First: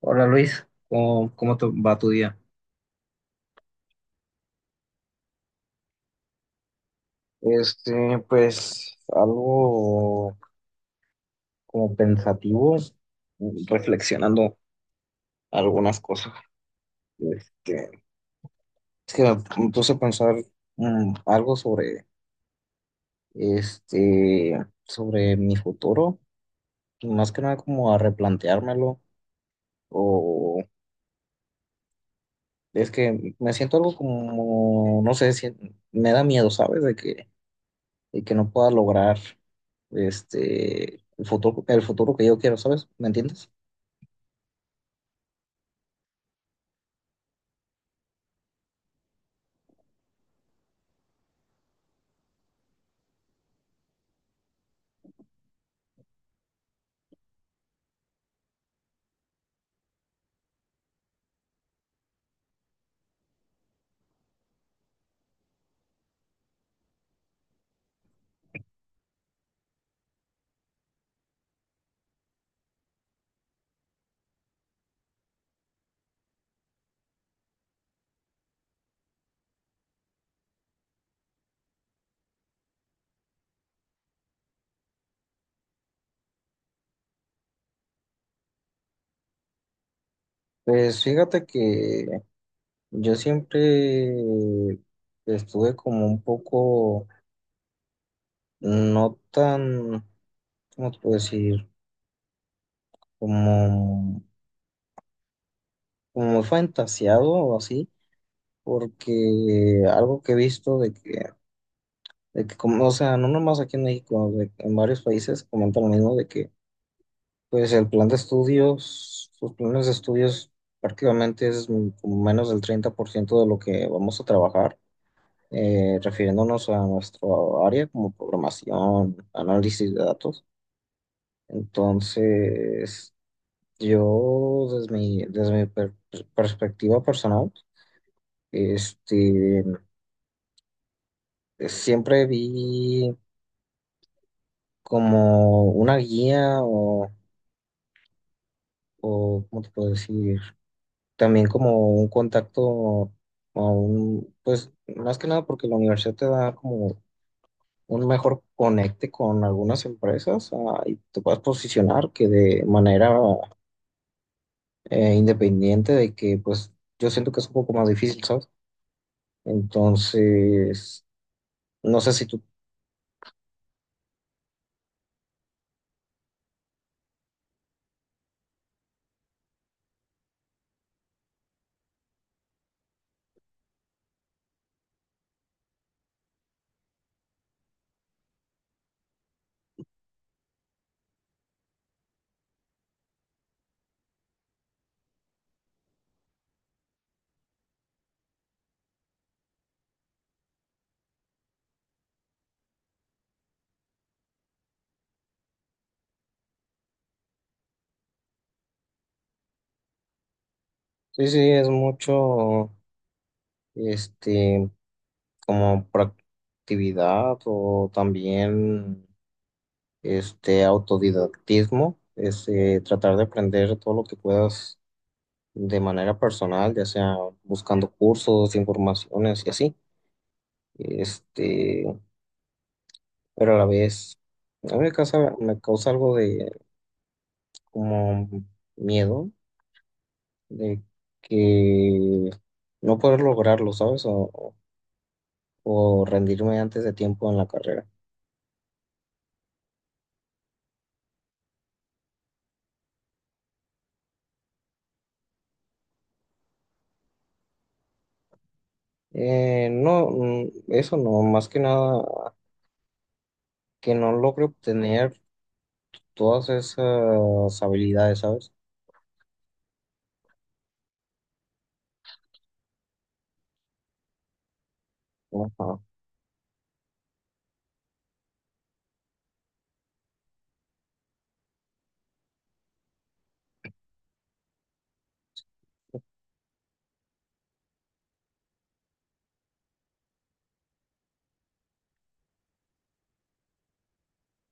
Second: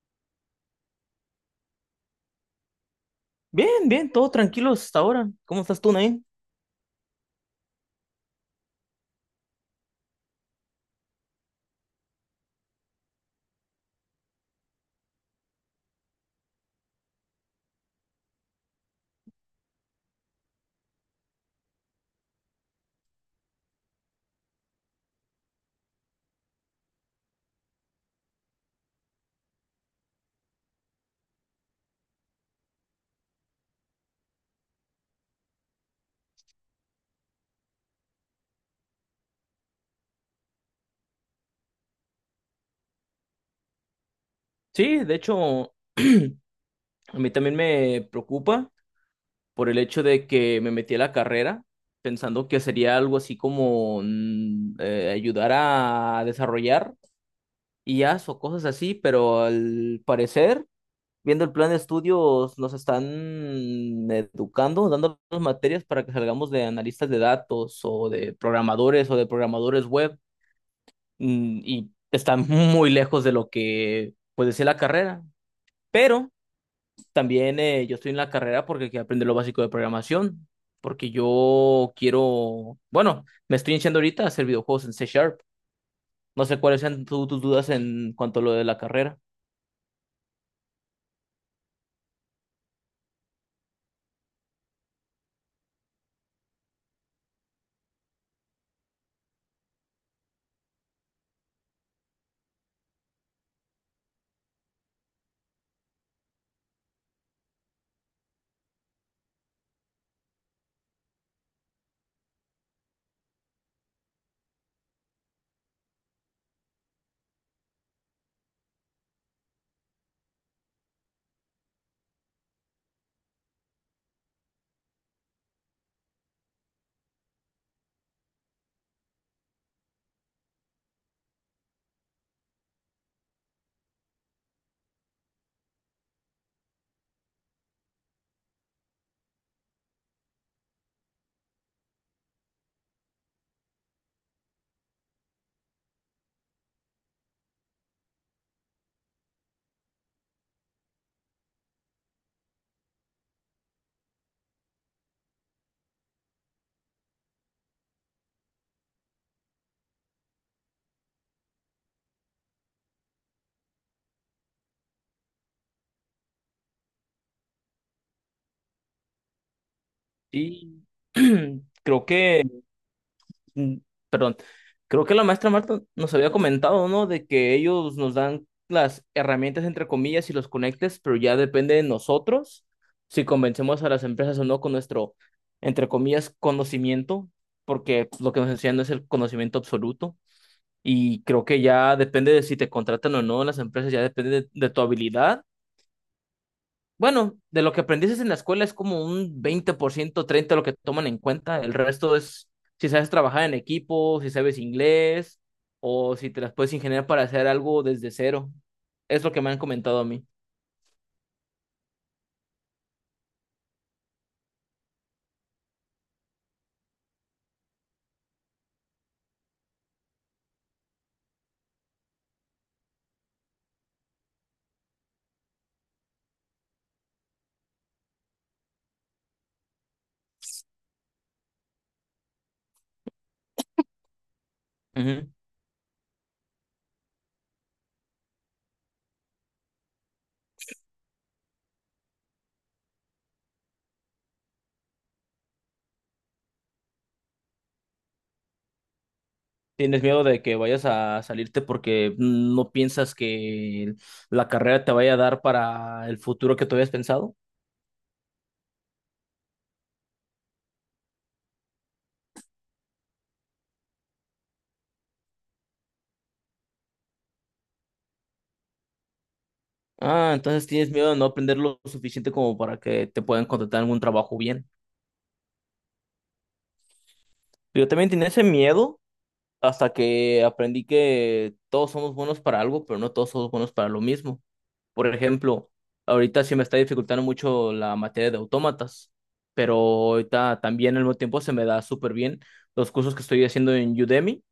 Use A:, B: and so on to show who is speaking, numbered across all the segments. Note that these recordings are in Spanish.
A: Hola Luis, ¿cómo, cómo te va tu día?
B: Bien, bien, todo tranquilo hasta ahora. ¿Cómo estás tú, Nain?
A: Pues algo como pensativo, reflexionando algunas cosas. Este, es que me puse a pensar algo sobre este, sobre mi futuro, y más que nada como a replanteármelo, o es que me siento algo como, no sé, me da miedo, ¿sabes? De que Y que no pueda lograr el futuro que yo quiero, ¿sabes? ¿Me entiendes?
B: Sí, de hecho, a mí también me preocupa por el hecho de que me metí a la carrera pensando que sería algo así como ayudar a desarrollar I as o cosas así, pero al parecer, viendo el plan de estudios, nos están educando, dando las materias para que salgamos de analistas de datos o de programadores web. Y está muy lejos de lo que puede ser la carrera. Pero también yo estoy en la carrera porque quiero aprender lo básico de programación, porque yo quiero, bueno, me estoy iniciando ahorita a hacer videojuegos en C Sharp. No sé cuáles sean tus dudas en cuanto a lo de la carrera.
A: Pues fíjate que yo siempre estuve como un poco, no tan, ¿cómo te puedo decir? Como, como muy fantasiado o así, porque algo que he visto de que como, o sea, no nomás aquí en México, en varios países comentan lo mismo de que pues el plan de estudios, sus planes de estudios prácticamente es como menos del 30% de lo que vamos a trabajar, refiriéndonos a nuestro área como programación, análisis de datos. Entonces, yo desde mi perspectiva personal, este, siempre vi como una guía o ¿cómo te puedo decir? También como un contacto a un, pues más que nada porque la universidad te da como un mejor conecte con algunas empresas, y te puedas posicionar que de manera independiente de que pues yo siento que es un poco más difícil, ¿sabes?
B: Y
A: Entonces, no
B: creo
A: sé si tú,
B: que mm, perdón, creo que la maestra Marta nos había comentado, ¿no? De que ellos nos dan las herramientas, entre comillas, y los conectes, pero ya depende de nosotros si convencemos a las empresas o no con nuestro, entre comillas, conocimiento, porque lo que nos enseñan no es el conocimiento absoluto. Y creo que ya depende de si te contratan o no en las empresas, ya depende de tu habilidad, bueno, de lo que aprendiste en la escuela es como un 20%, 30% lo que toman en cuenta. El resto es si sabes trabajar en equipo, si sabes inglés o si te las puedes ingeniar para hacer algo desde cero. Es lo que me han comentado a mí.
A: sí, sí, es mucho, este, como proactividad o también este autodidactismo, es tratar de aprender todo lo que puedas de manera personal, ya sea buscando cursos, informaciones y así. Este, pero a la vez, a mí me
B: Ujú.
A: causa, me causa algo de como miedo de que no poder lograrlo, ¿sabes? O rendirme antes de tiempo en la carrera.
B: ¿Tienes miedo de que vayas a salirte porque no piensas que la carrera te vaya a dar para el futuro que tú habías pensado?
A: No, eso no, más que nada que no logre obtener todas esas habilidades, ¿sabes?
B: Ah, entonces tienes miedo de no aprender lo suficiente como para que te puedan contratar en algún trabajo bien.
A: Ajá.
B: Yo también tenía ese miedo hasta que aprendí que todos somos buenos para algo, pero no todos somos buenos para lo mismo. Por ejemplo, ahorita sí me está dificultando mucho la materia de autómatas, pero ahorita también al mismo tiempo se me da súper bien los cursos que estoy haciendo en Udemy,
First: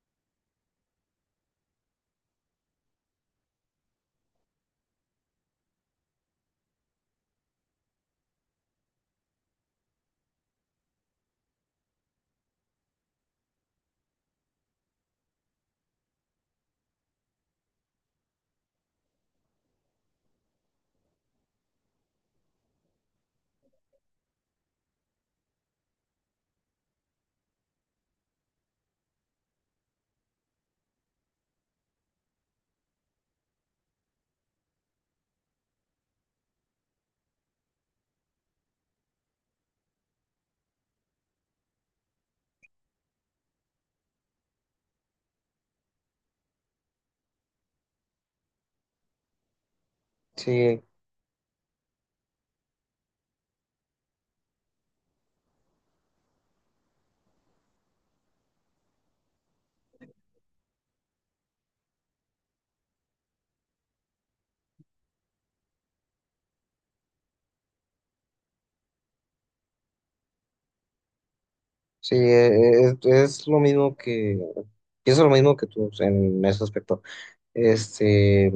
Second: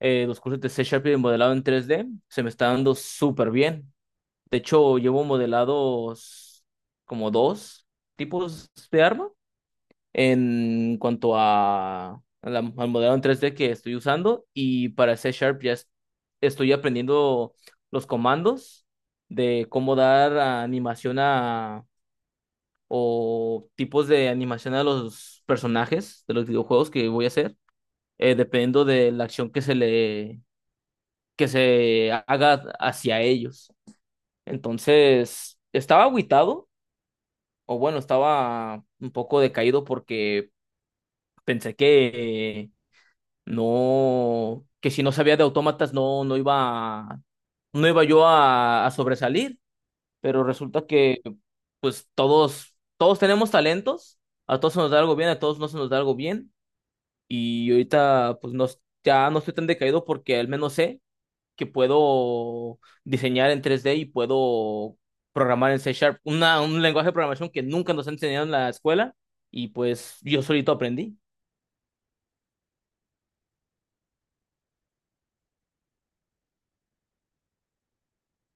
B: los cursos de C Sharp y de modelado en 3D se me está dando súper bien. De hecho, llevo modelados como dos tipos de arma en cuanto al modelo en 3D que estoy usando y para C Sharp estoy aprendiendo los comandos de cómo dar animación a o tipos de animación a los personajes de los videojuegos que voy a hacer, dependiendo de la acción que se haga hacia ellos. Entonces, estaba agüitado, o bueno, estaba un poco decaído porque pensé que no, que si no sabía de autómatas, no, no iba yo a sobresalir, pero
A: Sí,
B: resulta que pues todos tenemos talentos, a todos se nos da algo bien, a todos no se nos da algo bien, y ahorita pues no, ya no estoy tan decaído porque al menos sé que puedo diseñar en 3D y puedo programar en C Sharp, un lenguaje de programación que nunca nos han enseñado en la escuela, y pues yo solito aprendí.
A: sí, es lo mismo que, pienso lo mismo que tú en ese aspecto. Este,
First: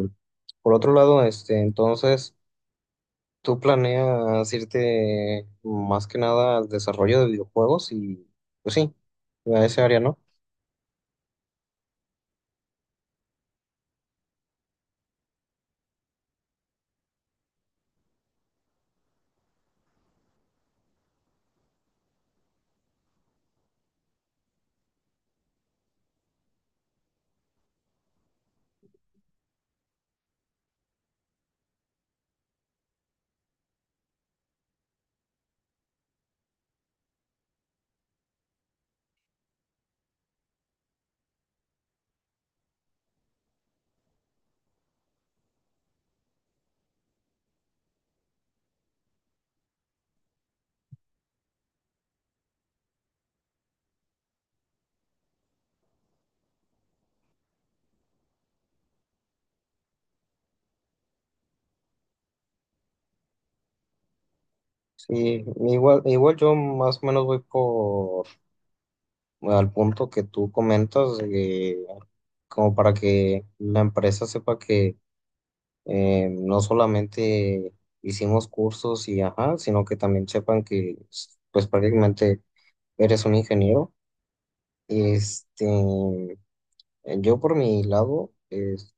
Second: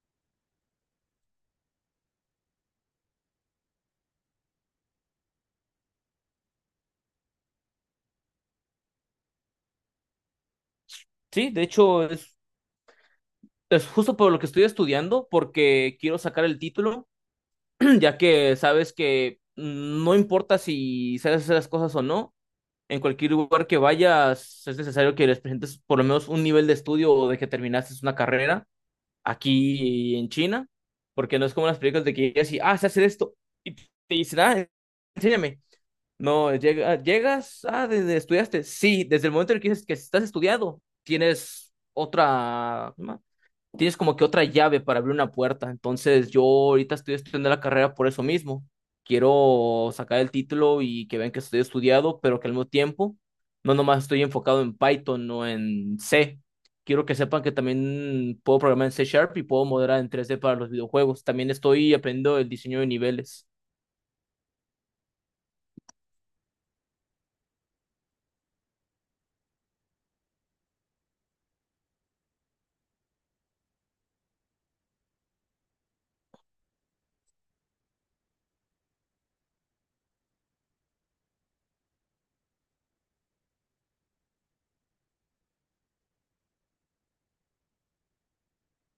A: por otro lado, entonces, ¿tú planeas irte más que nada al desarrollo de videojuegos? Y, pues sí, a ese área, ¿no?
B: Sí, de hecho es justo por lo que estoy estudiando, porque quiero sacar el título, ya que sabes que no importa si sabes hacer las cosas o no, en cualquier lugar que vayas es necesario que les presentes por lo menos un nivel de estudio o de que terminaste una carrera aquí en China, porque no es como las películas de que llegas y, ah, sé hacer esto, y te dicen, ah, enséñame. No, llega, llegas, ah, desde estudiaste. Sí, desde el momento en el que dices que estás estudiado, tienes otra, tienes como que otra llave para abrir una puerta. Entonces, yo ahorita estoy estudiando la carrera por eso mismo. Quiero sacar el título y que vean que estoy estudiado, pero que al mismo tiempo no nomás estoy enfocado en Python o en C. Quiero que sepan que también puedo programar en C Sharp y puedo modelar en 3D para los videojuegos. También estoy aprendiendo el diseño de niveles.
A: Sí, igual, igual yo más o menos voy por al punto que tú comentas, como para que la empresa sepa que no solamente hicimos cursos y ajá, sino que también sepan que pues prácticamente eres un ingeniero. Este, yo por mi lado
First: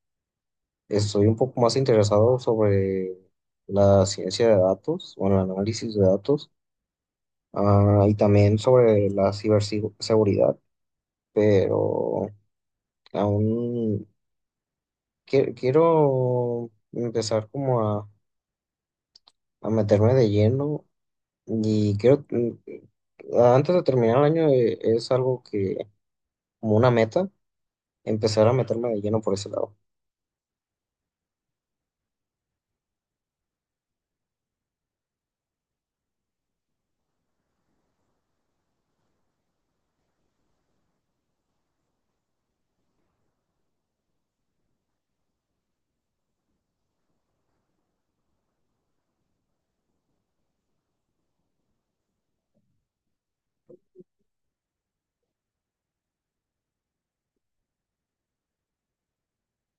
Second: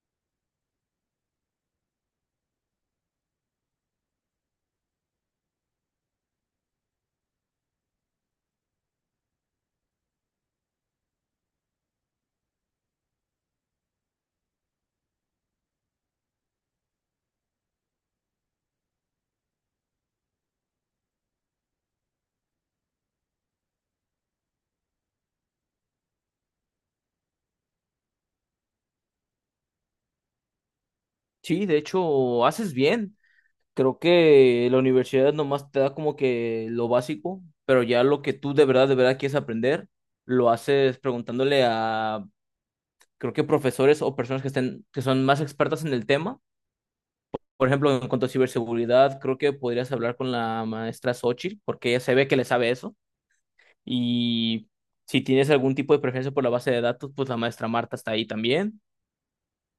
A: estoy un poco más interesado sobre la ciencia de datos o el análisis de datos, y también sobre la ciberseguridad, pero aún quiero empezar como a meterme de lleno. Y creo que, antes de terminar el año, es algo que, como una meta, empezar a meterme de lleno por ese lado.
B: Sí, de hecho, haces bien. Creo que la universidad nomás te da como que lo básico, pero ya lo que tú de verdad quieres aprender, lo haces preguntándole a, creo que profesores o personas que estén, que son más expertas en el tema. Por ejemplo, en cuanto a ciberseguridad, creo que podrías hablar con la maestra Xochitl, porque ella se ve que le sabe eso. Y si tienes algún tipo de preferencia por la base de datos, pues la maestra Marta está ahí también.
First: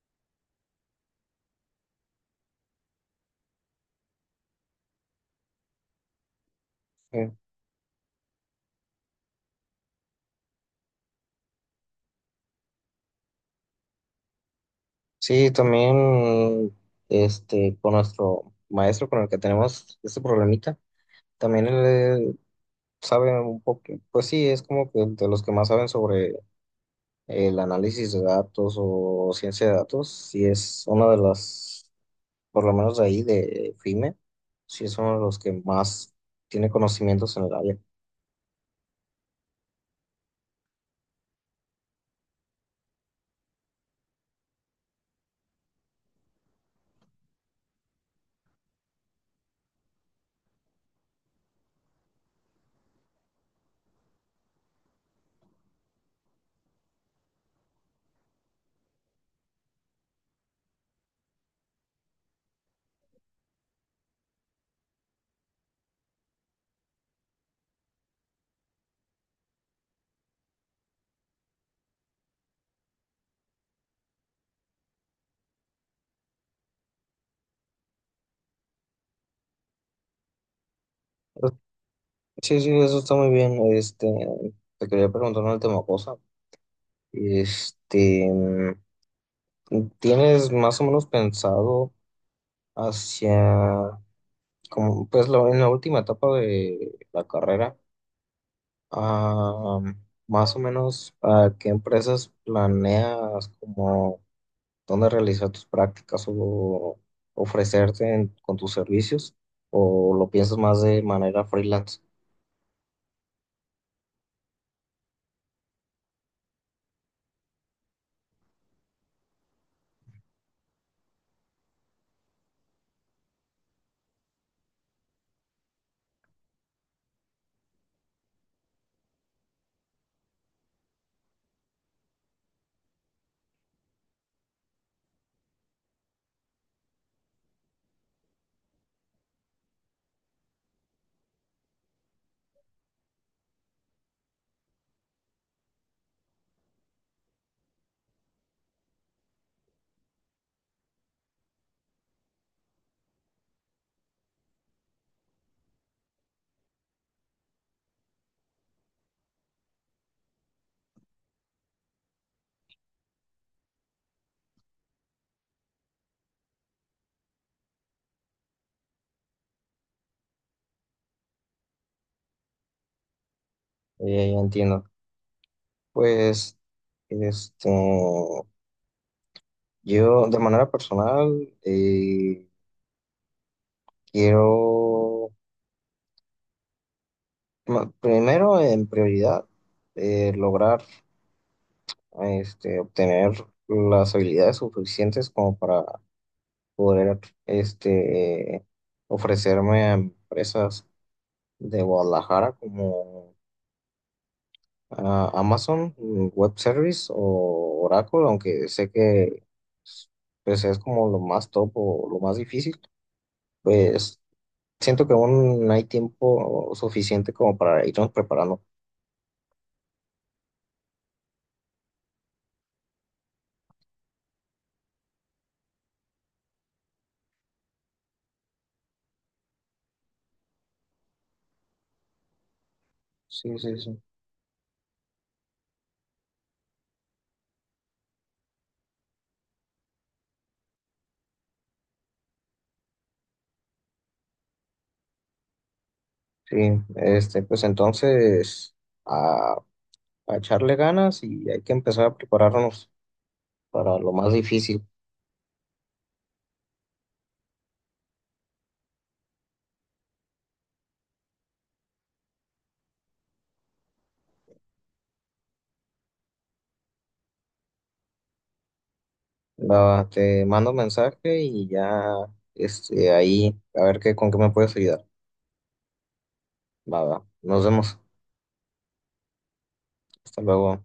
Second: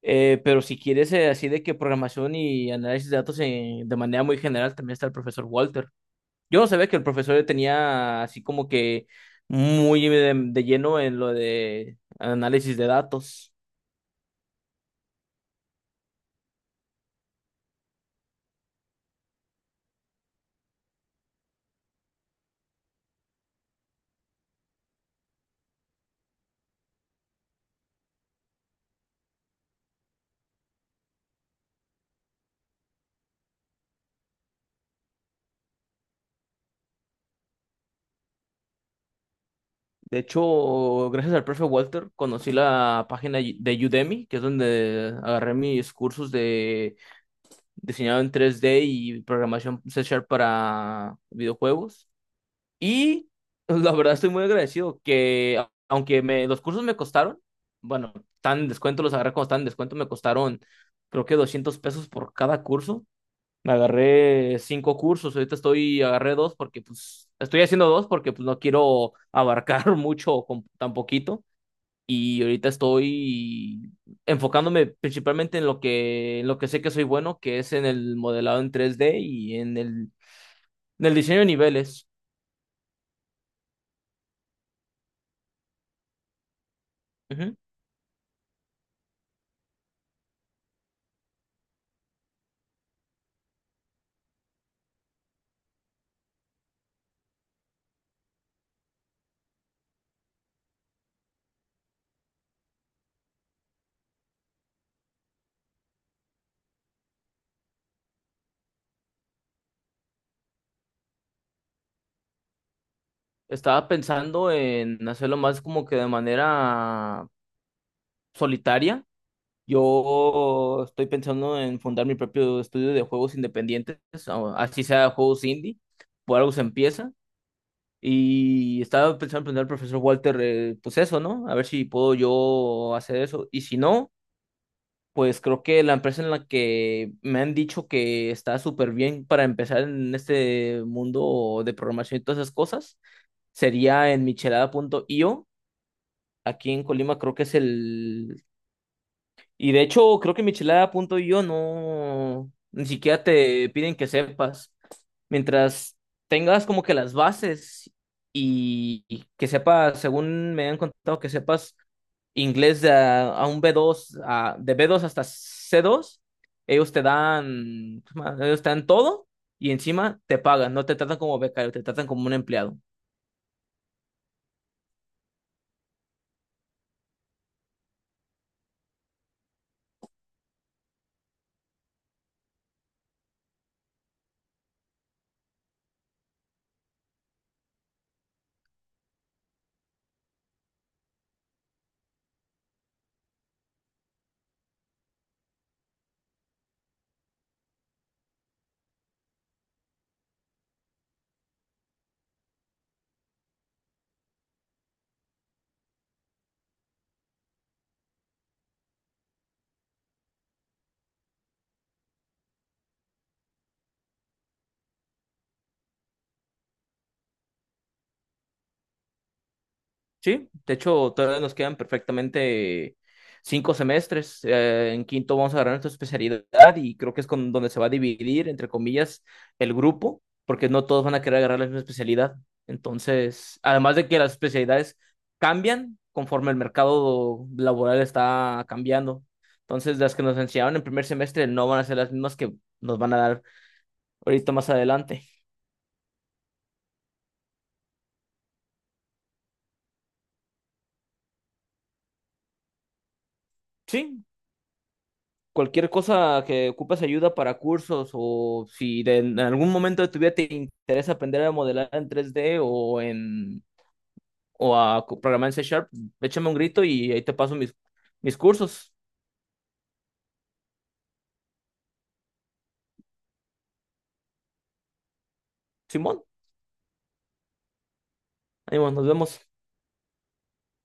B: Pero si quieres así de que programación y análisis de datos de manera muy general, también está el profesor Walter. Yo no sabía que el
A: Eh,
B: profesor tenía así como que muy de lleno en lo de análisis de datos.
A: Sí, también con nuestro maestro con el que tenemos este problemita, también él eh, sabe un poco, pues sí, es como que de los que más saben sobre el análisis de datos o ciencia de datos, sí es una de las, por lo menos de ahí, de FIME, sí es uno de los que más tiene conocimientos en el área.
B: De hecho, gracias al profe Walter, conocí la página de Udemy, que es donde agarré mis cursos de diseñado en 3D y programación C Sharp para videojuegos. Y la verdad estoy muy agradecido que, aunque me, los cursos me costaron, bueno, tan en descuento, los agarré cuando estaban en descuento, me costaron creo que 200 pesos por cada curso. Me agarré cinco cursos, ahorita estoy, agarré dos porque pues estoy haciendo dos porque pues no quiero abarcar mucho con tan poquito y ahorita estoy enfocándome principalmente en lo que sé que soy bueno, que es en el modelado en 3D y en el diseño de niveles.
A: Sí, sí, eso está muy bien. Te quería preguntar una última cosa.
B: Ujú.
A: Este, mm, ¿Tienes más o menos pensado hacia, como, pues, en la última etapa de la carrera, ah, más o menos a qué empresas planeas, como, dónde realizar tus prácticas o ofrecerte con tus servicios? ¿O lo piensas más de manera freelance?
B: Estaba pensando en hacerlo más como que de manera solitaria. Yo estoy pensando en fundar mi propio estudio de juegos independientes, o así sea juegos indie, por algo se empieza. Y estaba pensando en preguntar al profesor Walter, pues eso, ¿no? A ver si puedo yo hacer eso. Y si no, pues creo que la empresa en la que me han dicho que está súper bien para empezar en este mundo de programación y todas esas cosas, sería en michelada.io. Aquí en Colima creo que es el. Y de hecho, creo que michelada.io no, ni siquiera te piden que sepas. Mientras tengas como que las bases y que sepas, según me han contado, que sepas inglés de a un B2 de B2 hasta C2, ellos te dan, ellos te dan todo y encima te pagan, no te tratan como becario, te tratan como un empleado.
A: Ya entiendo. Pues… Este, yo, de manera personal, quiero, primero, en prioridad, lograr obtener las habilidades suficientes como para poder este, ofrecerme a empresas de Guadalajara como, Amazon, Web Service o Oracle, aunque sé que pues, es como lo más top o lo más difícil. Pues siento que aún hay tiempo suficiente como para irnos preparando.
B: Sí, de hecho, todavía nos quedan perfectamente 5 semestres. En quinto vamos a agarrar nuestra especialidad y creo que es con donde se va a dividir, entre comillas, el grupo, porque no todos van a querer agarrar la misma especialidad.
A: Sí,
B: Entonces,
A: sí,
B: además
A: sí.
B: de que las especialidades cambian conforme el mercado laboral está cambiando. Entonces, las que nos enseñaron en primer semestre no van a ser las mismas que nos van a dar ahorita más adelante.
A: Sí, pues entonces a, a echarle ganas y hay que empezar a prepararnos para lo
B: Sí,
A: más difícil.
B: cualquier cosa que ocupes ayuda para cursos o si en algún momento de tu vida te interesa aprender a modelar en 3D o en o a programar en C Sharp, échame un grito y ahí te paso mis cursos.
A: Va, te mando mensaje y ya, ahí a ver qué, con qué me puedes ayudar.
B: Simón,
A: Va, va. Nos vemos.
B: ahí nos vemos.
A: Hasta luego.